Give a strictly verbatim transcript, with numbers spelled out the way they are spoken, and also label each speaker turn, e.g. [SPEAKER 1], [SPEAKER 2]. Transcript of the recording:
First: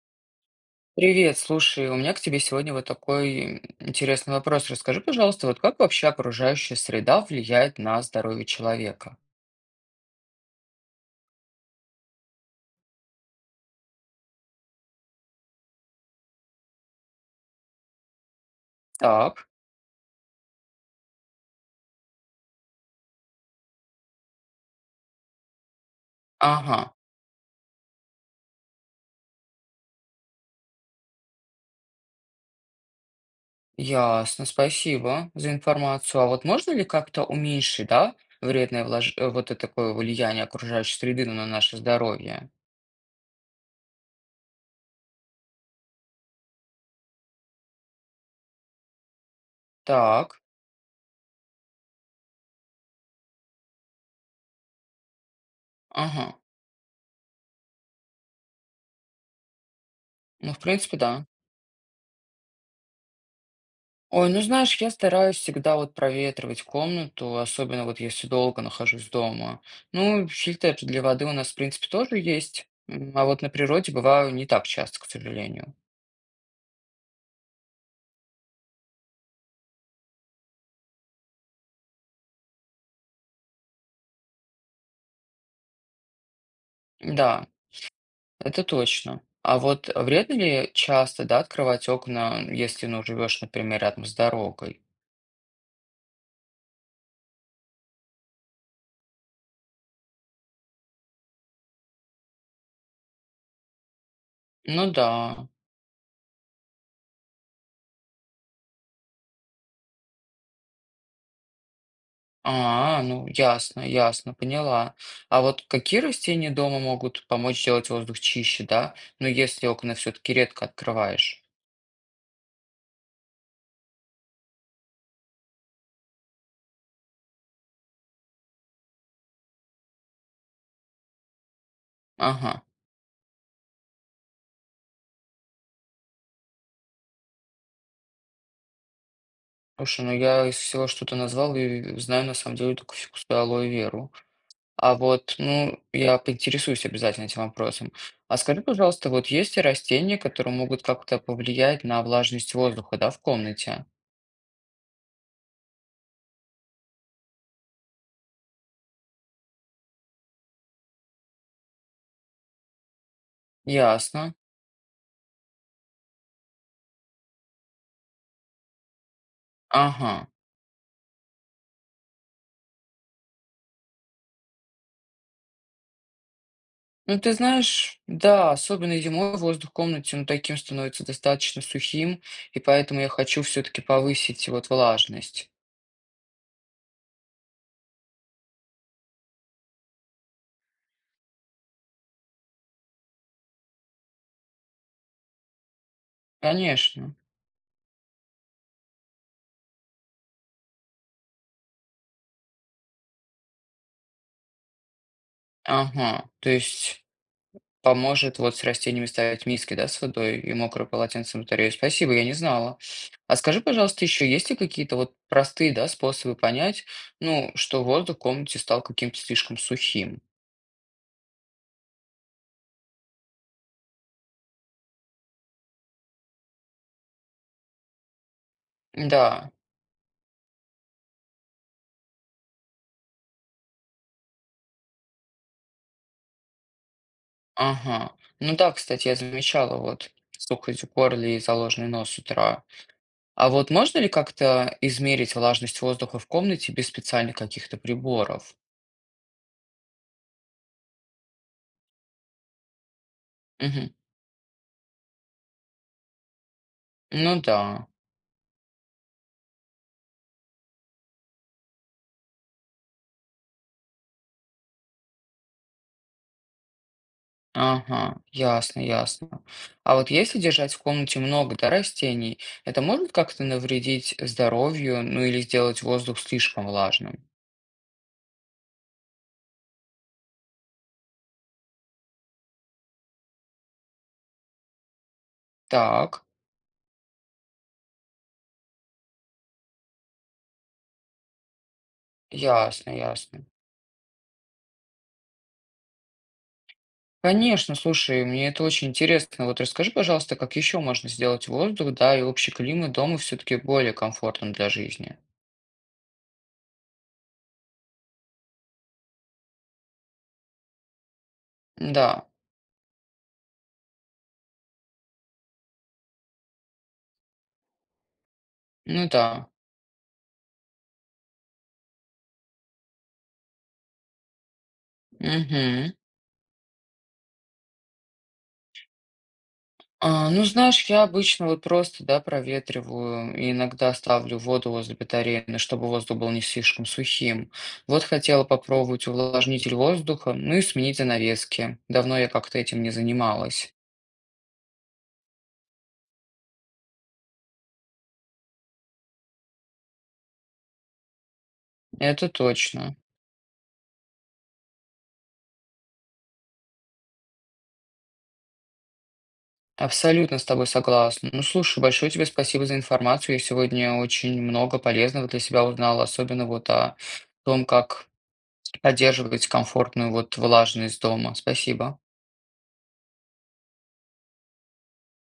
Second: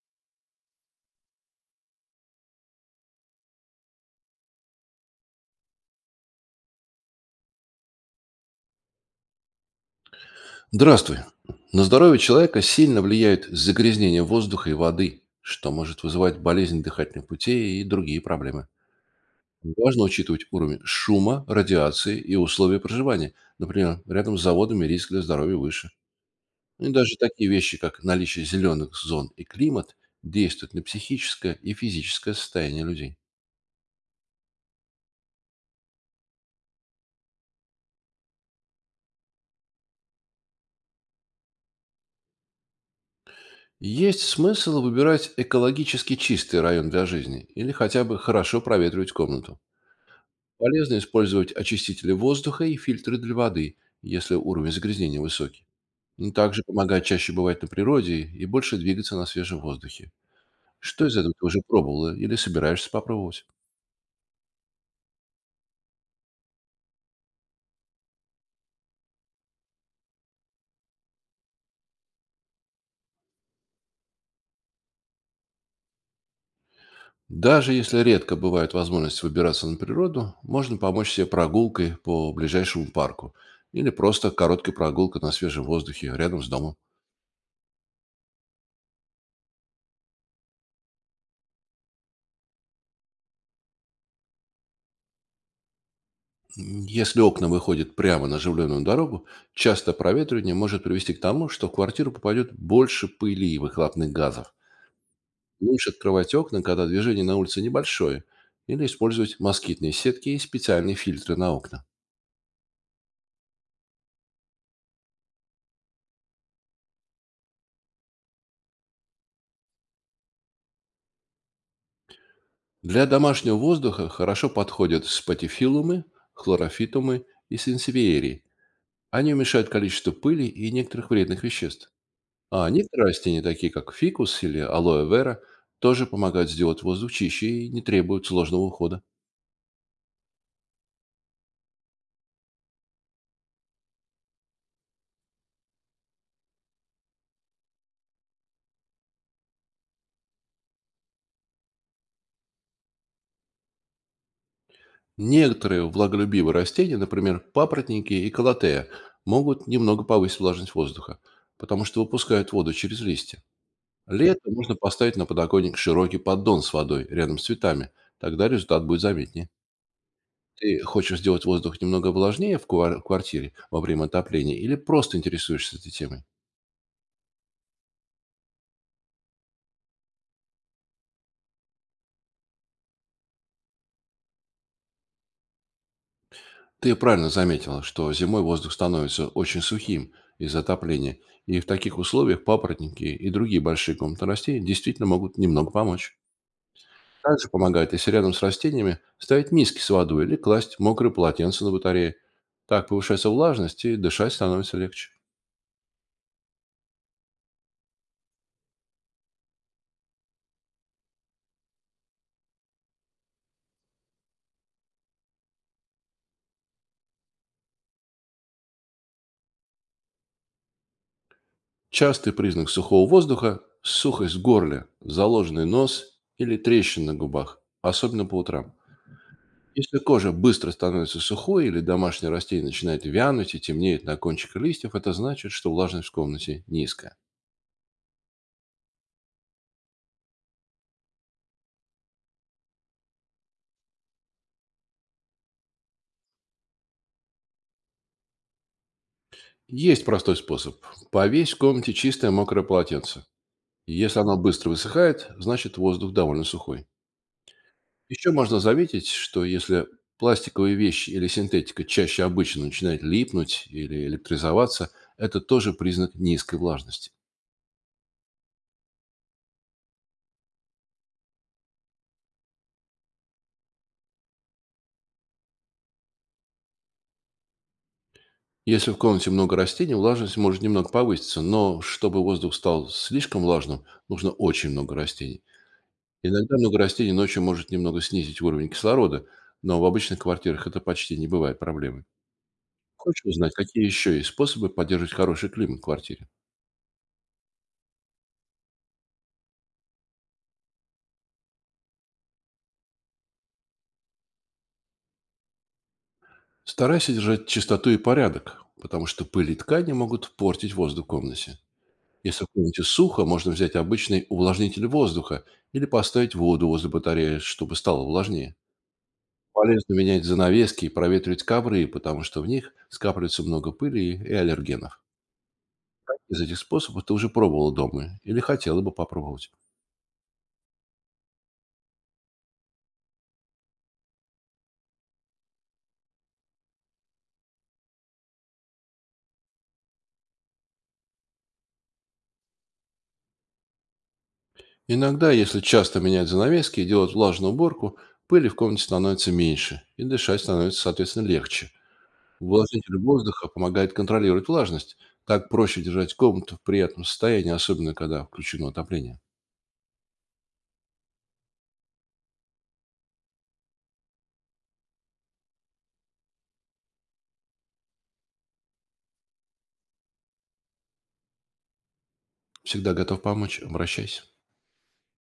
[SPEAKER 1] Привет, слушай, у меня к тебе сегодня вот такой интересный вопрос. Расскажи, пожалуйста, вот как вообще окружающая среда влияет на здоровье человека?
[SPEAKER 2] Здравствуй. На здоровье человека сильно влияют загрязнение воздуха и воды, что может вызывать болезни дыхательных путей и другие проблемы.
[SPEAKER 1] Так,
[SPEAKER 2] Важно учитывать уровень шума, радиации и условия проживания. Например, рядом с заводами риск для здоровья выше.
[SPEAKER 1] ага,
[SPEAKER 2] И даже такие вещи, как наличие зеленых зон и климат, действуют на психическое и физическое состояние людей.
[SPEAKER 1] ясно, спасибо за информацию. А вот можно ли как-то уменьшить, да, вредное влаж- э, вот это такое влияние окружающей среды на наше здоровье?
[SPEAKER 2] Есть смысл выбирать экологически чистый район для жизни или хотя бы хорошо проветривать комнату.
[SPEAKER 1] Так,
[SPEAKER 2] Полезно использовать очистители воздуха и фильтры для воды, если уровень загрязнения высокий.
[SPEAKER 1] ага,
[SPEAKER 2] Ну, Также помогает чаще бывать на природе и больше двигаться на свежем воздухе.
[SPEAKER 1] ну в принципе
[SPEAKER 2] Что из
[SPEAKER 1] да.
[SPEAKER 2] этого ты уже пробовала или собираешься попробовать?
[SPEAKER 1] Ой, ну знаешь, я стараюсь всегда вот проветривать комнату, особенно вот если долго нахожусь дома. Ну, фильтр для воды у нас, в принципе, тоже есть, м, а вот на природе бываю не так часто, к сожалению.
[SPEAKER 2] Даже если редко бывает возможность выбираться на природу, можно помочь себе прогулкой по ближайшему парку или просто короткой прогулкой на свежем воздухе рядом с домом.
[SPEAKER 1] Да, это точно. А вот вредно ли часто, да, открывать окна, если, ну, живешь, например, рядом с дорогой?
[SPEAKER 2] Если окна выходят прямо на оживленную дорогу, часто проветривание может привести к тому, что в квартиру попадет больше пыли и выхлопных газов.
[SPEAKER 1] Ну да.
[SPEAKER 2] Лучше открывать окна, когда движение на улице небольшое, или использовать москитные сетки и специальные фильтры на окна.
[SPEAKER 1] А, ну ясно, ясно, поняла. А вот какие растения дома могут помочь сделать воздух чище, да? Ну, если окна все-таки редко открываешь?
[SPEAKER 2] Для домашнего воздуха хорошо подходят спатифилумы, хлорофитумы и сенсевиерии. Они уменьшают количество пыли и некоторых вредных веществ.
[SPEAKER 1] Ага.
[SPEAKER 2] А некоторые растения, такие как фикус или алоэ вера, тоже помогают сделать воздух чище и не требуют сложного ухода.
[SPEAKER 1] Слушай, ну я из всего, что ты назвал, и знаю на самом деле только фикусу алоэ веру. А вот, ну, я поинтересуюсь обязательно этим вопросом. А скажи, пожалуйста, вот есть ли растения, которые могут как-то повлиять на влажность воздуха, да, в комнате?
[SPEAKER 2] Некоторые влаголюбивые растения, например, папоротники и колотея, могут немного повысить влажность воздуха, потому что выпускают воду через листья.
[SPEAKER 1] Ясно.
[SPEAKER 2] Летом можно поставить на подоконник широкий поддон с водой рядом с цветами. Тогда результат будет заметнее.
[SPEAKER 1] Ага.
[SPEAKER 2] Ты хочешь сделать воздух немного влажнее в квар- квартире во время отопления или просто интересуешься этой темой?
[SPEAKER 1] Ну, ты знаешь, да, особенно зимой воздух в комнате, ну, таким становится достаточно сухим, и поэтому я хочу все-таки повысить вот влажность.
[SPEAKER 2] Ты правильно заметила, что зимой воздух становится очень сухим из-за отопления, и в таких условиях папоротники и другие большие комнатные растения действительно могут немного помочь.
[SPEAKER 1] Конечно.
[SPEAKER 2] Также помогает, если рядом с растениями ставить миски с водой или класть мокрые полотенца на батарее. Так повышается влажность и дышать становится легче.
[SPEAKER 1] Ага. То есть поможет вот с растениями ставить миски, да, с водой и мокрое полотенце на батарею. Спасибо, я не знала. А скажи, пожалуйста, еще есть ли какие-то вот простые, да, способы понять, ну, что воздух в комнате стал каким-то слишком сухим?
[SPEAKER 2] Частый признак сухого воздуха — сухость в горле, заложенный нос или трещины на губах, особенно по утрам.
[SPEAKER 1] Да,
[SPEAKER 2] Если кожа быстро становится сухой или домашнее растение начинает вянуть и темнеет на кончиках листьев, это значит, что влажность в комнате низкая.
[SPEAKER 1] ага. Ну да, кстати, я замечала вот сухость в горле и заложенный нос с утра. А вот можно ли как-то измерить влажность воздуха в комнате без специальных каких-то приборов?
[SPEAKER 2] Есть простой способ. Повесь в комнате чистое мокрое полотенце.
[SPEAKER 1] Мгм.
[SPEAKER 2] И если оно быстро высыхает, значит воздух довольно сухой.
[SPEAKER 1] Ну да.
[SPEAKER 2] Еще можно заметить, что если пластиковые вещи или синтетика чаще обычно начинает липнуть или электризоваться, это тоже признак низкой влажности.
[SPEAKER 1] Ага, ясно, ясно. А вот если держать в комнате много, да, растений, это может как-то навредить здоровью, ну или сделать воздух слишком влажным?
[SPEAKER 2] Если в комнате много растений, влажность может немного повыситься, но чтобы воздух стал слишком влажным, нужно очень много растений.
[SPEAKER 1] Так,
[SPEAKER 2] Иногда много растений ночью может немного снизить уровень кислорода, но в обычных квартирах это почти не бывает проблемой.
[SPEAKER 1] ясно,
[SPEAKER 2] Хочешь
[SPEAKER 1] ясно.
[SPEAKER 2] узнать, какие еще есть способы поддерживать хороший климат в квартире?
[SPEAKER 1] Конечно, слушай, мне это очень интересно. Вот расскажи, пожалуйста, как еще можно сделать воздух, да, и общий климат дома все-таки более комфортным для жизни?
[SPEAKER 2] Старайся держать чистоту и порядок, потому что пыль и ткани могут портить воздух в комнате.
[SPEAKER 1] Да,
[SPEAKER 2] Если в комнате сухо, можно взять обычный увлажнитель воздуха или поставить воду возле батареи, чтобы стало влажнее.
[SPEAKER 1] ну да.
[SPEAKER 2] Полезно менять занавески и проветривать ковры, потому что в них скапливается много пыли и аллергенов.
[SPEAKER 1] Угу.
[SPEAKER 2] Из этих способов ты уже пробовала дома или хотела бы попробовать.
[SPEAKER 1] А, ну, знаешь, я обычно вот просто, да, проветриваю и иногда ставлю воду возле батареи, ну, чтобы воздух был не слишком сухим. Вот хотела попробовать увлажнитель воздуха, ну и сменить занавески. Давно я как-то этим не занималась.
[SPEAKER 2] Иногда, если часто менять занавески и делать влажную уборку, пыли в комнате становится меньше и дышать становится, соответственно, легче.
[SPEAKER 1] Это точно.
[SPEAKER 2] Увлажнитель воздуха помогает контролировать влажность. Так проще держать комнату в приятном состоянии, особенно когда включено отопление.
[SPEAKER 1] Абсолютно с тобой согласна. Ну, слушай, большое тебе спасибо за информацию. Я сегодня очень много полезного для себя узнала, особенно вот о том, как поддерживать комфортную вот влажность дома. Спасибо.
[SPEAKER 2] Всегда готов помочь. Обращайся.